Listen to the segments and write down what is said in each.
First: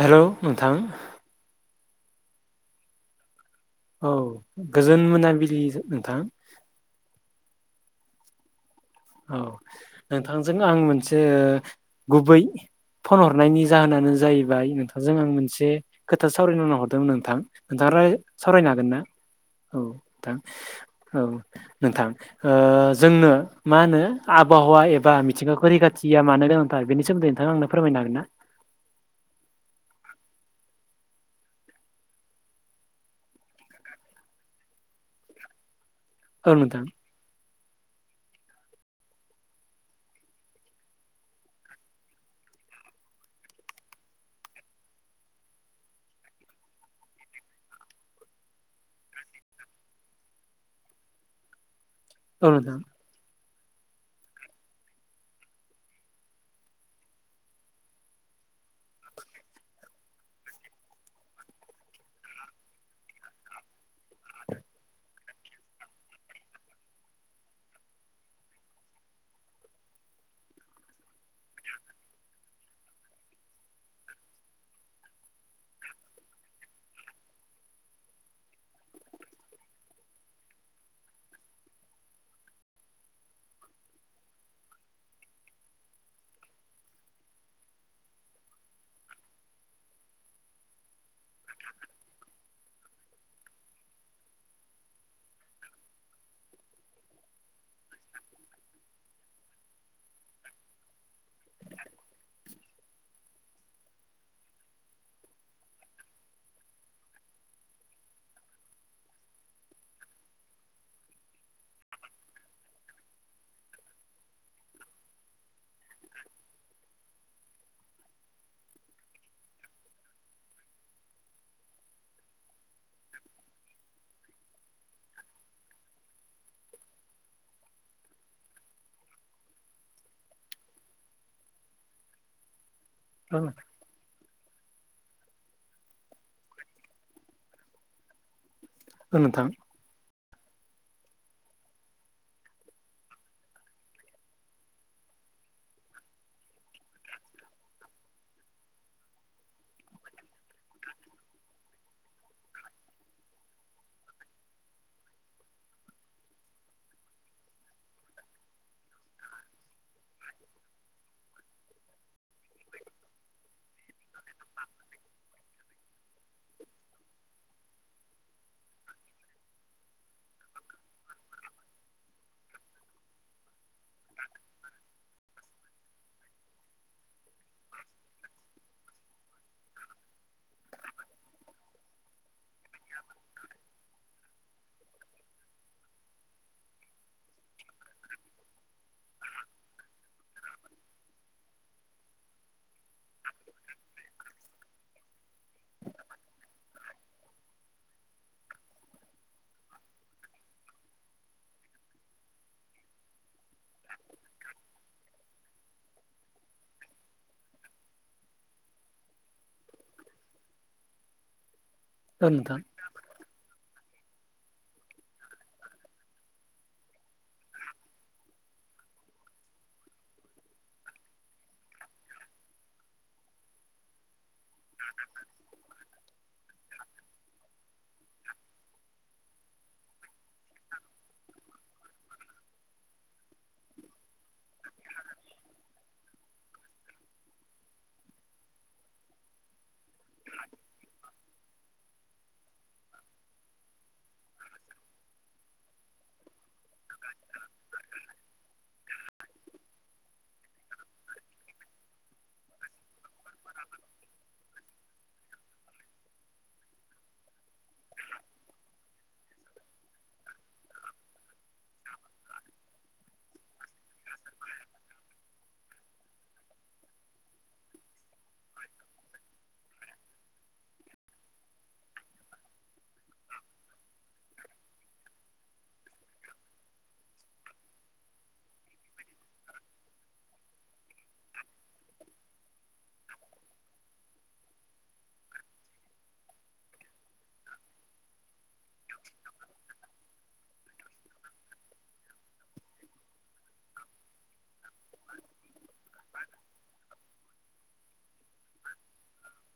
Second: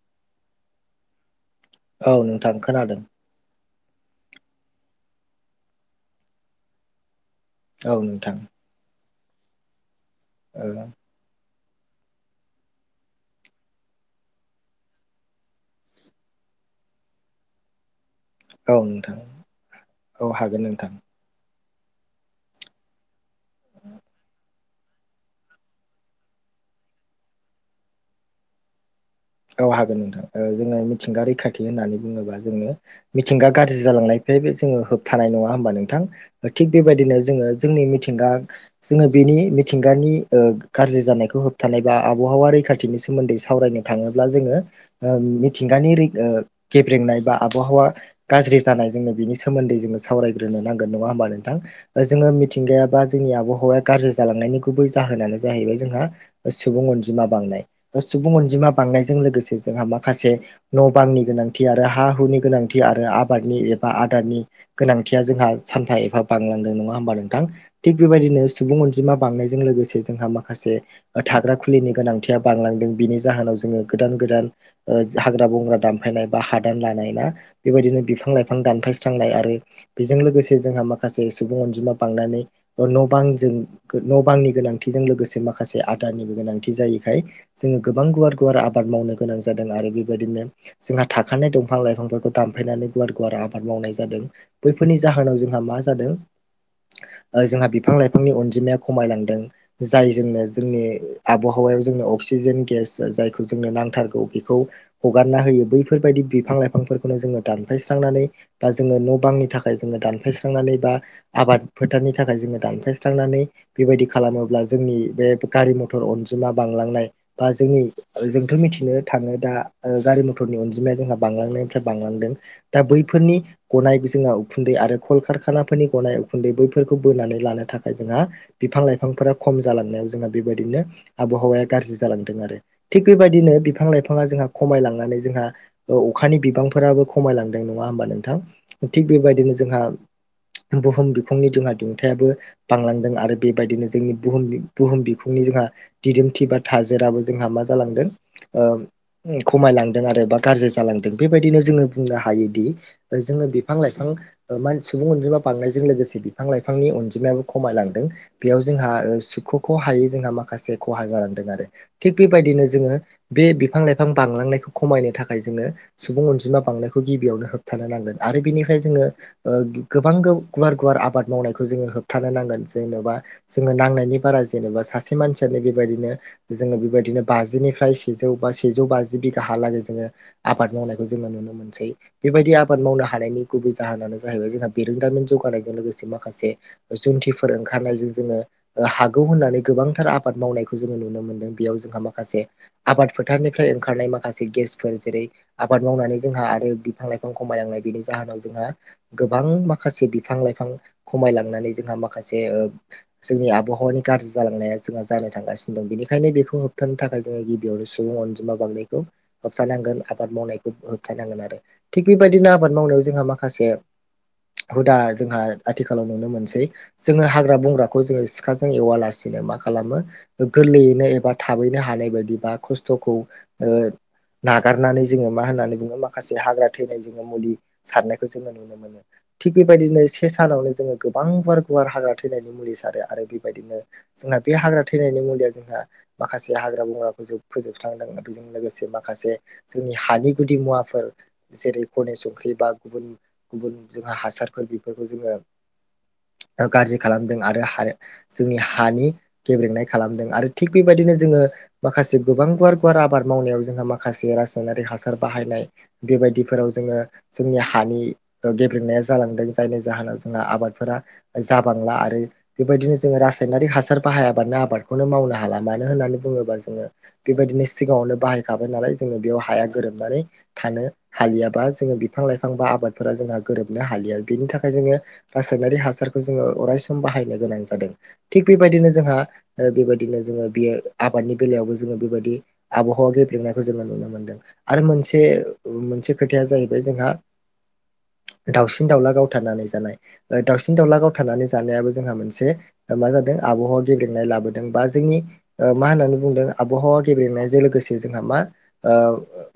Hello नोंथां औ नोंथां खोनादों औ गोजोन मोनाबिलि नोंथां औ नोंथां औ नोंथांजों ओ आं मोनसे गुबै फन हरनायनि जाहोनानो जाहैबाय नोंथांजों आं मोनसे खोथा सावरायनोल' हरदोंमोन नोंथां नोंथाङा राय सावरायनो औ हागोन ना नोंथां औ नोंथां हागोन नोंथां औ नोंथां ओ जोंनो मा होनो आबहावा एबा मिथिंगाखौ रैखाथिया मानो गोनांथार बेनि सोमोन्दै नोंथाङा आंनो फोरमायनो हागोन ना औ हागोन नोंथां ओ जोङो मिथिंगा रैखाथि होननानै बुङोबा जोङो मिथिंगा गाज्रि जालांनाय बे बे जोङो होबथानाय नङा होमबा नोंथां औ थिग नोंथां बेबायदिनो जोङो जोंनि मिथिंगा जोङो बेनि मिथिंगानि ओ गाज्रि जानायखौ होबथानाय बा आबहावारि रैखाथिनि सोमोन्दै सावरायनाय थाङोब्ला जोङो ओ मिथिंगानि रै ओ गेब्रेंनाय बा आबहावा गाज्रि जानाय जोङो बिनि सोमोन्दै जोङो सावरायग्रोनो नांगोन नङा होमबा नोंथां ओ जोङो औ नोंथां मिथिंगायाबा जोंनि आब हावाया गाज्रि जालांनायनि गुबै जाहोनानो जाहैबाय जोंहा सुबुं अनजिमा बांनाय बा सुबुं अनजिमा बांनायजों लोगोसे जोंहा माखासे न' बांनि गोनांथि आरो हा हुनि गोनांथि आरो आबादनि ए बा आदारनि गोनांथिया जोंहा सानफा एबा बांलांदों नङा हबा नोंथां थिग बेबायदिनो सुबुं अनजिमा बांनायजों लोगोसे जोंहा माखासे थाग्रा खुलिनि गोनांथिआ बांलांदों बिनि जाहोनाव जो जोङो गोदान गोदान ओ हाग्रा बंग्रा दानफायनाय बा हादान लानाय ना बेबायदिनो बिफां लाइफां दानफायस्रांनाय आरो बेजों लोगोसे जोंहा माखासे सुबुं अनजिमा बांनानै न' बां जों न' बांनि गोनांथिजों लोगोसे माखासे आदारनिबो गोनांथि जायैखाय जोङो गोबां गुवार गुवार आबाद मावनो गोनां जादों आरो बेबायदिनो जोंहा थाखानाय दंफां लाइफांफोरखौ दामफायनानै गुवार गुवार आबाद मावनाय जादों बैफोरनि जाहोनाव जोंहा मा जादों ओ जोंहा बिफां लाइफांनि अनजिमाया खमायलांदों जायजोंनो जोंनि आबहा हावायाव जोंनो अक्सिजेन गेस जा-जाय खौ जोंनो नांथारगौ बेखौ हगारना होयो बैफोरबायदि बिफां लाइफांफोरखौनो जोङो दानफायस्रांनानै बा जोङो न' बांनि थाखाय जोङो दानफायस्रांनानै बा आबाद फोथारनि थाखाय जोङो दानफायस्रांनानै बेबायदि खालामोब्ला जोंनि बे गारि मथर अनजिमा बांलांनाय बा जोंनि ओ जोंथ' मिथिनो थाङो दा ओ गारि मथरनि अनजिमाया जोंहा बांलांनायनिफ्राय बांलांदों दा बै फोरनि गनाय बिजोंआव उखुन्दै आरो कलकारखानाफोरनि गनाय उखुन्दै बैफोरखौ बोनानै लानो थाखाय जों हा बिफां लाइफांफोरा खम जालांनायाव जोंहा बेबायदिनो आबहावाया गाज्रि जालांदों आरो थिग बेबायदिनो बिफां लाइफाङा जोंहा खमायलांनानै जोंहा अखानि बिबांफोराबो खमायलांदों नङा होमबा नोंथां थिग बेबायदिनो जोंहा [inaudible] बुहुम बिखुंनि जोंहा दुंथायाबो बांलांदों आरो बेबायदिनो जोंनि बुहुम बुहुम बिखुंनि जोंहा दिदोमथि बा थाजेराबो जोंहा मा जालांदों ओ खमायलांदों आरो बा गाज्रि जालांदों बेबायदिनो जोङो बुंनो हायोदि जोङो बिफां लाइफां मान सुबुं अनजिमा बांनायजों लोगोसे बिफां लाइफांनि अनजिमायाबो खमायलांदों बेयाव जोंहा ओ सुख'खौ हायै जोंहा माखासे खहा जालांदों आरो थिग बे बायदिनो जोङो बे बिफां लाइफां बांलांनायखौ खमायनो थाखाय जोङो सुबुं अनजिमा बांनायखौ गिबियाव होबथानो नांगोन आरो बेनिफ्राय जोङो ओ गोबां गुवार गुवार आबाद मावनायखौ जोङो होबथानो नांगोन जेन'बा जोङो नांनायनि बारा जेनेबा सासे मानसियानो बेबायदिनो जोङो बेबायदिनो बाजिनिफ्राय सेजौ बा सेजौ बाजि बिघा हालागै जोङो आबाद मावनायखौ जोङो नुनो मोनसै। बेबायदि आबाद मावनो हानायनि गुबै जाहोनानो जाहैबाय जोंहा बेरोंदामिन जौगानायजों लोगोसे माखासे जुनथि फोर ओंखारनायजों जोङो ओ हागौ होन्नानै गोबांथार आबाद मावनायखौ जोङो नुनो मोनदों बेयाव जोंहा मा माखासे आबाद फोथारनिफ्राय ओंखारनाय माखासे गेसफोर जेरै आबाद मावनानै जोंहा आरो बिफां लाइ लाइफां खमाय लांनाय बेनि जाहोनाव जोंहा गोबां माखासे बिफां लाइफां खमायलांनानै जोंहा माखा माखासे ओ जोंनि आबहावानि गाज्रि जालांनाया जोंहा जानो थांगासिनो दं बेनिखायनो बेखौ होबथानो थाखाय जोङो गिबियावनो सुबुं अनजिमा बांनायखौ होबथानांगोन आबाद मावनायखौ होबथानांगोन आरो। थिग औ बेबायदिनो नोंथां, आबाद मावनायाव जोंहा माखासे [inaudible] हुदा जोंहा आथिखालाव नुनो मोनसै जोङो हाग्रा बंग्राखौ जोङो सिखाजों एवालासिनो माखा मखालामो गोरलैयैनो एबा थाबैनो हानाय बायदि बा खस्थ'खौ ओ नागारनानै जोङो मा होननानै बुङो माखासे हाग्रा थैनाय जोङो मुलि सारनायखौ जोङो नुनो मोनो। थिग बेबायदिनो से सानावनो जोङो गोबां गुवार गुवार हाग्रा थैनायनि मुलि सारो आरो बेबायदिनो जोंना बे हाग्रा थैनायनि मुलिया जोंहा माखासे हाग्रा बंग्राखौ जों फोजोबस्रांदों आरो बेजों लोगोसे माखासे जोंनि हानि गुदि मुवाफोर जेरै गनेश संख्रि बा गुबुन गुबुन जोंहा हासारफोर बेफोरखौ जोङो [inaudible] ओ गाज्रि खालामदों आरो जोंनि हानि गेब्रेंनाय खालामदों आरो थिग थिग बेबायदिनो जोङो माखासे गोबां गुवार गुवार आबाद मावनायाव जोंहा माखासे रासायनारि हासार बाहायनाय बेबायदिफोराव जोङो जोंनि हानि गेब्रेंनाया जालांदों जायनि जाहोनाव जोंहा आबाद फोरा जाबांला आरो बेबायदिनो जोङो रासायनारिक हासार बाहायाबानो आबादखौनो मावनो हाला मानो होननानै बुङोबा जोङो बेबायदिनो सिगाङावनो बाहायखाबाय नालाय जोङो बेयाव हाया गोरोबनानै थानो हालिया बा जोङो बिफां लाइफां बा आबादफोरा जोंहा गोरोबनो हालिया बेनि थाखाय जोङो रासायनारिक हासार खौ जोङो अराय सम बायहायनो गोनां जादों थिग बेबायदिनो जोंहा ओ बेबायदिनो जोङो बेयो आबादनि बेलायावबो जोङो बेबायदि आबहावा गेब्रेंनायखौ जोङो नुनो मोनदों। आरो मोनसे मोनसे खोथाया जाहैबाय जोंहा [inaudible] दावसिन दाउला गावथारनानै जानाय ओ दावसिन दाउला गावथारनानै जानायाबो जोंहा मोनसे मा जादों आबहावा गेब्रेंनाय लाबोदों बा जोंनि मा होननानै बुंदों आबहावा गेब्रेनायजों लोगोसे जोंहा मा ओ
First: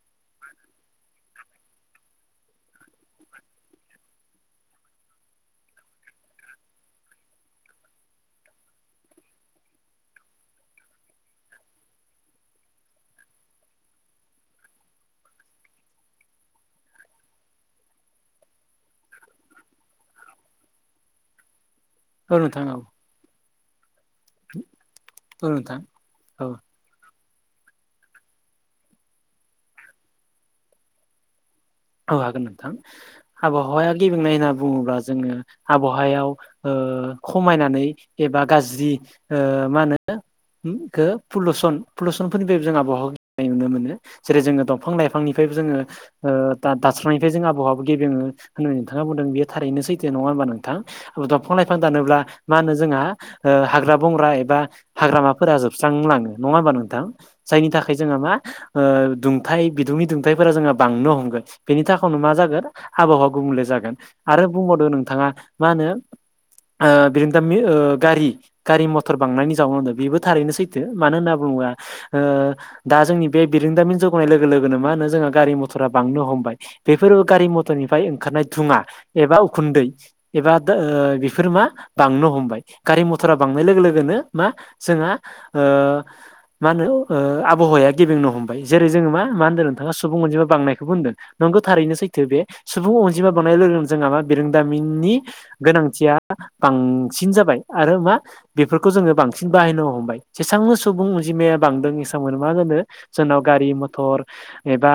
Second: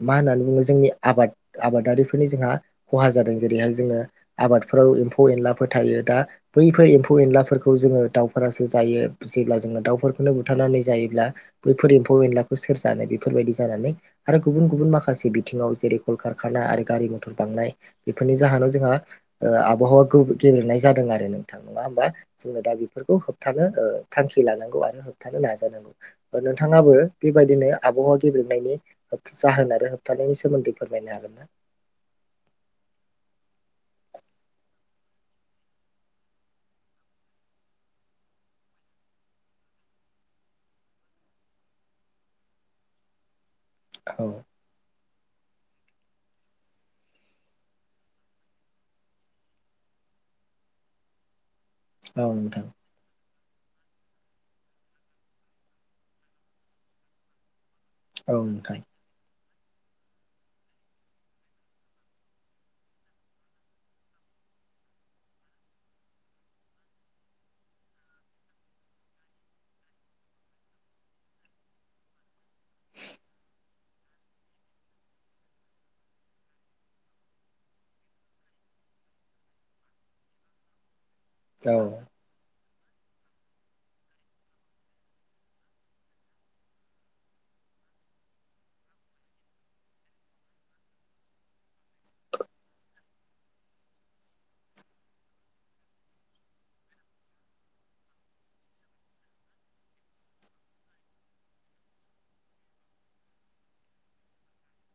मा होननानै बुङो जोंनि आबाद आबादारिफोरनि जोंहा खहा जादों जेरैहाय जोङो आबादफोराव एम्फौ एनलाफोर थायो दा बैफोर एम्फौ एनलाफोरखौ जोङो दाउफोरासो जायो जेब्ला जोङो दाउफोरखौनो बुथारनानै जायोब्ला बैफोर एम्फौ एनलाखौ सोर जानो बेफोरबायदि जानानै आरो गुबुन गुबुन माखासे बिथिङाव जेरै कल खारकाना आरो गारि मथर बांनाय बेफोरनि जाहोनाव जोंहा ओ आबहावाखौ गे नाय जादों आरो नोंथां नङा होमबा? औ नोंथां औ जोंङो नोंथां दा औ नोंथां औ बेफोरखौ होबथानो थांखि ओ लानांगौ आरो। होबथानो औ नोंथां नाजानांगौ औ नोंथाङाबो बेबायदिनो आबहावा गेब्रेंनायनि जाहोन आरो होबथानायनि सोमोन्दै फोरमायनो हागोन ना? औ हागोन नोंथां आबहावाया गेब्रेंनाय होनना बुङोब्ला जोङो आबहावायाव ओ ओ खमायनानै एबा गाज्रि ओ मा होनो ओम खो पुलुसन पलुसनफोरनिफ्रायबो जोंहा बहद [unintelligible] नुनो मोनो जेरै जोङो दंफां लाइफांनिफायबो जोङो ओ दा दास्रांनायनिफ्राय जों आबहावाबो गेब्रेङो होनना नोंथाङा बुंदों बेयो थारैनो सैथो नङा होमबा नोंथां? [unintelligible] फां लाइफां दानोब्ला औ मा नोंथां होनो जोंहा ओ हाग्रा बंग्रा एबा हाग्रामाफोरा जोबस्रांलाङो नङा हबा नोंथां? जायनि थाखा य जोंहा मा औ नोंथां ओ दुंथाइ बिदुंनि दुंथाइफोरा जोंहा बांनो हमगोन। बेनि थाखावनो मा जागोन आबहावा गुबुंले जागोन आरो बुंबावदों नोंथाङा मा होनो ओ बिरोंदामि ओ गारि गारि मथर बांनायनि जाउनावनो बेबो थारैनो सैथो मानो होनना बु [unintelligible] ओ दा जोंनि बे बिरोंदामिन जौगानाय लोगो लोगोनो मा होनो जोंहा गारि मथरा बांनो हमबाय। बेफोरो गारि मथरनिफ्राय ओंखारनाय धुङा एबा उखुन्दै एबा [unintelligible] फोर मा औ बांनो हमबाय। गारि मथरा बांनाय लोगो लोगोनो मा जोंहा ओ मा होनो ओ आबहावा या गेबेंनो हमबाय जेरै जोङो मा होनदो नोंथाङा सुबुं अनजिमा बांनायखोबो होनदों। नंगौ थारैनो सैथो बे सुबुं अनजिमा बांनाय लोगो लोगो जोंहा मा बिरोंदामिननि गोनांथिया बांसिन जाबाय आरो मा बेफोरखौ जोङो बांसिन बाहायनो हमबाय जेसांनो सुबुं अनजि माया बांदों [unintelligible] जोनाव गारि मथर एबा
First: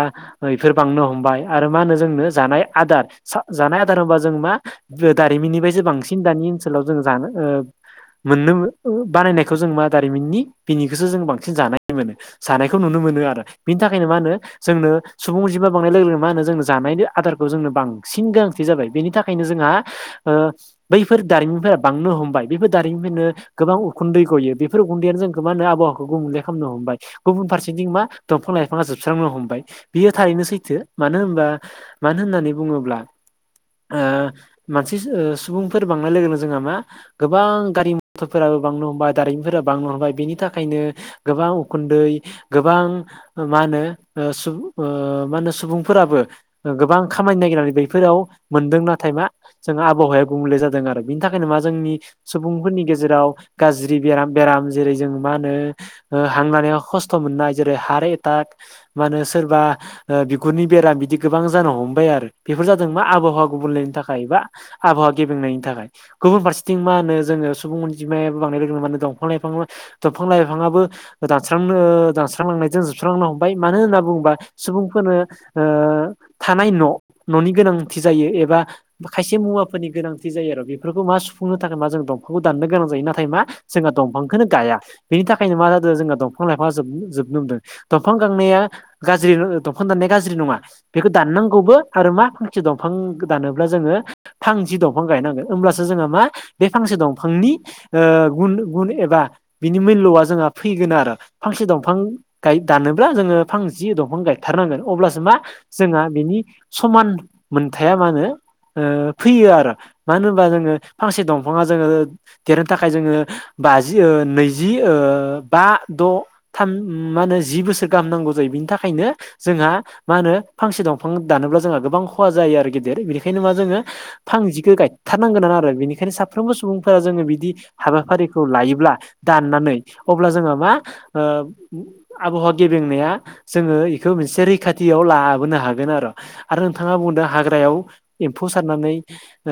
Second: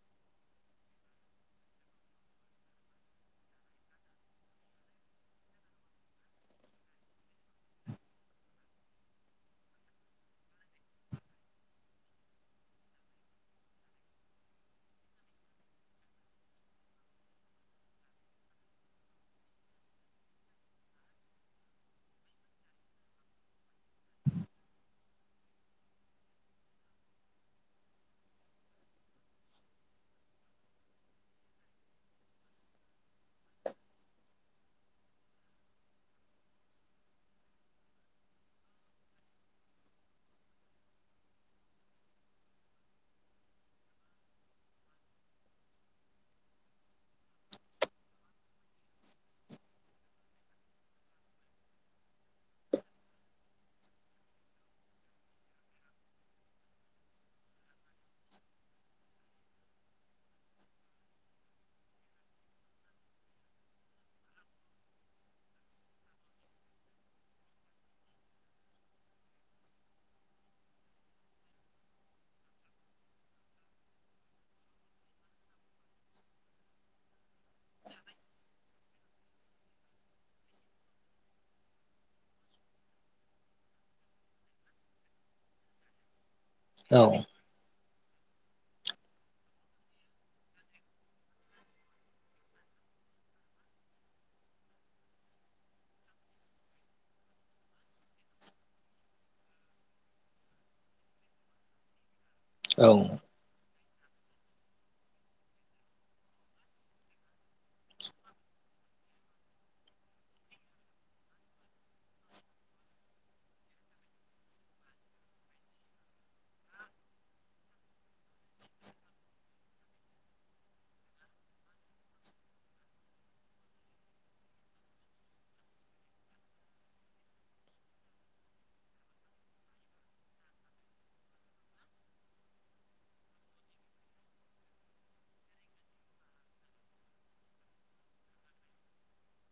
इफोर बांनो हमबाय। आरो मा होनो जोंनो जानाय आदार जानाय आदार होनबा जों मा दारिमिननिफायसो बांसिन दा नि ओनसोलाव जों जानो ओ मोननो बानायनायखौ जों मा दारिमिननि बिनिखोसो जों बांसिन जानाय मोनो जानायखौ नुनो मोनो आरो बिनि थाखायनो मा होनो जोंनो सुबुंजिमा बांनाय लोगो लोगो मा होनो जों जानायनि आदारखौ जोंनो बांसिन गोनांथि जाबाय बेनि थाखायनो जोंहा ओ बैफोर दारिमिफोरा बांनो हमबाय बेफोर [unintelligible] गोबां उखुन्दै गयो बेफोर उखुन्दैआनो जोंखो मा होनो आबहावाखो गु बुंले खालामनो हमबाय गुबुन फारसेथिं मा दंफां लाइफाङा जोबस्रांनो हमबाय बियो थारैनो सैथो। मानो होनबा मानो होननानै बुङोब्ला ओ मानसि ओ सुबुंफोर बांनाय लोगोनो जोंहा मा गोबां गारि मथरफोरा बो बांनो हमबाय दारिमिन फोरा बांनो हमबाय बिनि थाखायनो गोबां उखुन्दै गोबां मा होनो ओ सु ओ होनो सुबुं फोराबो ओ गोबां खामानि नागिरनानै बैफोराव मोनदों नाथाय मा जोंहा आबहावाया गुबुंले जादों। आरो बिनि थाखायनो मा जोंनि सुबुंफोरनि गेजेराव गाज्रि बेराम-बेराम जेरै जों मा होनो ओ हांलानायाव खस्थ' मोननाय जेरै हार्ट एटाक मा होनो सोरबा ओ बि गुरनि बेराम बिदि गोबां जानो हमबाय आरो बेफोर जादों मा आबहावा गुबुनलेनि थाखायबा आबावा गेबें नायनि थाखाय गुबुनरसेथिं मा होनो जोङो सुबुं अनजिमायाबो बांनाय लोगोनो होमबानो दंफां लाइफां [unintelligible] [unintelligible] जोबस्रांनो हमबाय मानो होन्ना बुङोबा सुबुंफोरनो ओ थानाय न' न'नि गोनांथि जायो एबा खायसे मुवाफोरनि गोनांथि जायो आरो बेफोरखौ मा सुफुंनो थाखाय मा जों दंफांखौ दाननो गोनां जायो नाथाय मा जों दंफांखौनो गाया बेनि थाखायनो मा जादो जो दं फां लाइफांआ औ [unintelligible] दंफां गांनाया गाज्रि दंफां दाननाय गाज्रि नङा बेखो दाननांगौबो आरो मा फांसे दंफां दानोब्ला जोङो फांजि दंफां गायनांगोन ओमब्लासो जोङो मा बे फांसे दंफांनि ओ गुन-गुन एबा बिनि मुल्य खौआ जोंहा फैगोन आरो फांसे दंफां गाय औ दानोब्ला जोङो फांजि दंफां गायथारनांगोन। अब्लासो मा जोंहा बिनि समान मोनथाया मा होनो ओ फैयो आरो मानो होनोबा जोङो फांसे दंफाङा जोङो देरनो थाखाय जोङो बाजि ओ नैजि ओ बा द' थाम मा होनो जि बोसोर गाहाम नांगौ जायो बिनि थाखायनो जोंहा मा होनो फांसे दंफां दानोब्ला जोंहा गोबां खहा जायो आरो गेदेर बेनिखायनो मा जोङो फांजिखौ गाय थारनांगोन [unintelligible] बिनिखायनो साफ्रोमबो सुबुंफोरा जोङो बिदि हाबाफारिखौ लायोब्ला दाननानै अब्ला जोंहा मा ओ आबहावा गेबेंनाया जोङो एखो मोनसे रै खाथियाव लाबोनो हागोन आरो आरो नोंथाङा बुंदों हाग्रायाव एम्फौ सारनानै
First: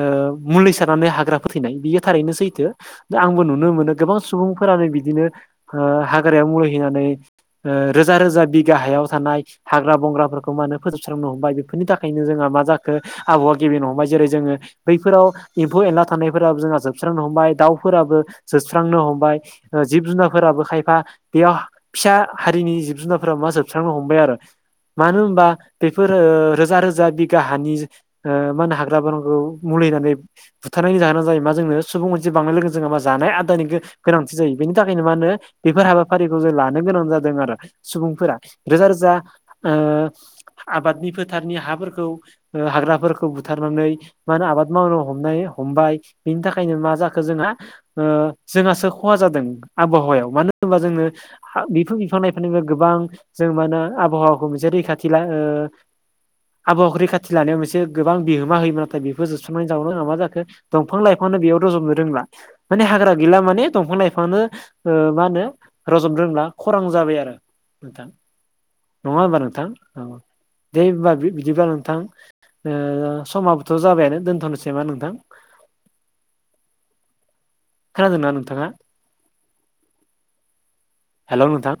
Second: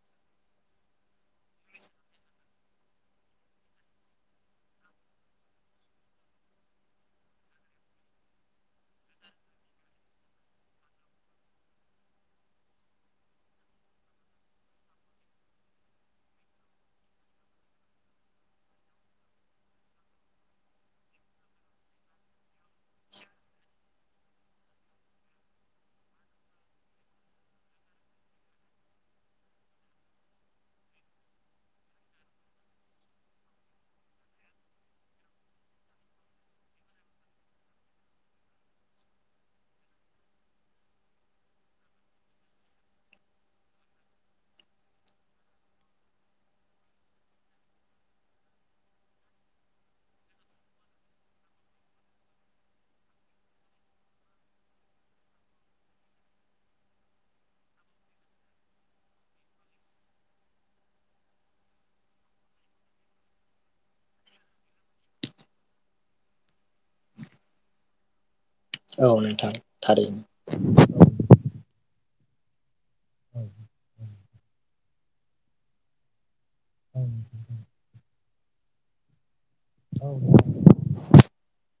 ओ ओ मुलि सारनानै हाग्रा फोथैनाय बियो थारैनो सैथो आंबो नुनो मोनो गोबां सुबुंफोरानो बिदि बिदिनो ओ हाग्रायाव मुलि हैनानै ओ रोजा रोजा बिगा हायाव थानाय हाग्रा बंग्राफोरखौ मानो फोजोबस्रांनो हमबाय बेफोरनि थाखायनो जोंहा मा जाखो आबहावा गेब्रेंनो हमबाय जेरै जोङो बैफोराव एम्फौ एनला थानायफोराबो जोंहा जोबस्रांनो हमबाय दाउफोराबो जोबस्रांनो हमबाय। ओ जिब जुनारफोराबो खायफा बेयाव फिसा हारिनि जिब जुनारफोरा मा जोबस्रांनो हमबाय आरो। मानो होनबा बेफोर ओ रोजा रोजा बिगा हानि ओ मा होनो हाग्राफोरखौ मुलि होननानै बुथारनायनि जाहोना जायो मा जोंनो सुबुं अनजिमा बांनाय लोगो जोंनो मा जानाय आदारनि गोनांथि जायो बे बेनि थाखायनो मा होनो बेफोर हाबाफारिखौ जों लानो गोनां जादों आरो सुबुंफोरा रोजा रोजा ओ आबादनि फोथारनि हाफोरखौ ओ हाग्राफोरखौ बुथारनानै मा होनो आबाद मावनो हमनाय हमबाय बिनि थाखायनो मा जाखो जोंहा ओ जोंहासो खहा जादों आबहावायाव मानो होनबा जोंनो बेफोर बिफां बिफां लाइफांनिफ्राय गोबां जों मा होनो आबहावा खौ मोनसे रैखाथि ला ओ आबहावाखौ रैखाथि लानायाव मोनसे गोबां बिहोमा होयोमोन। नाथाय बेफोर जोबस्रांनानै जाउनाव जोंहा मा जाखो दंफां लाइफां बेयाव रजोनो रोंला माने हाग्रा गैला माने दंफां लाइफांनो ओ मा होनो रजनो रोंला खरां जाबाय आरो नोंथां। औ नङा होमबा नोंथां? औ थारैनो दे होनबा बिदिबा नोंथां। ओ औ समाबोथ' जाबायानो दोनथ'नोसै नामा नोंथां? औ खोनादोंना नोंथाङा? औ हेल' नोंथां।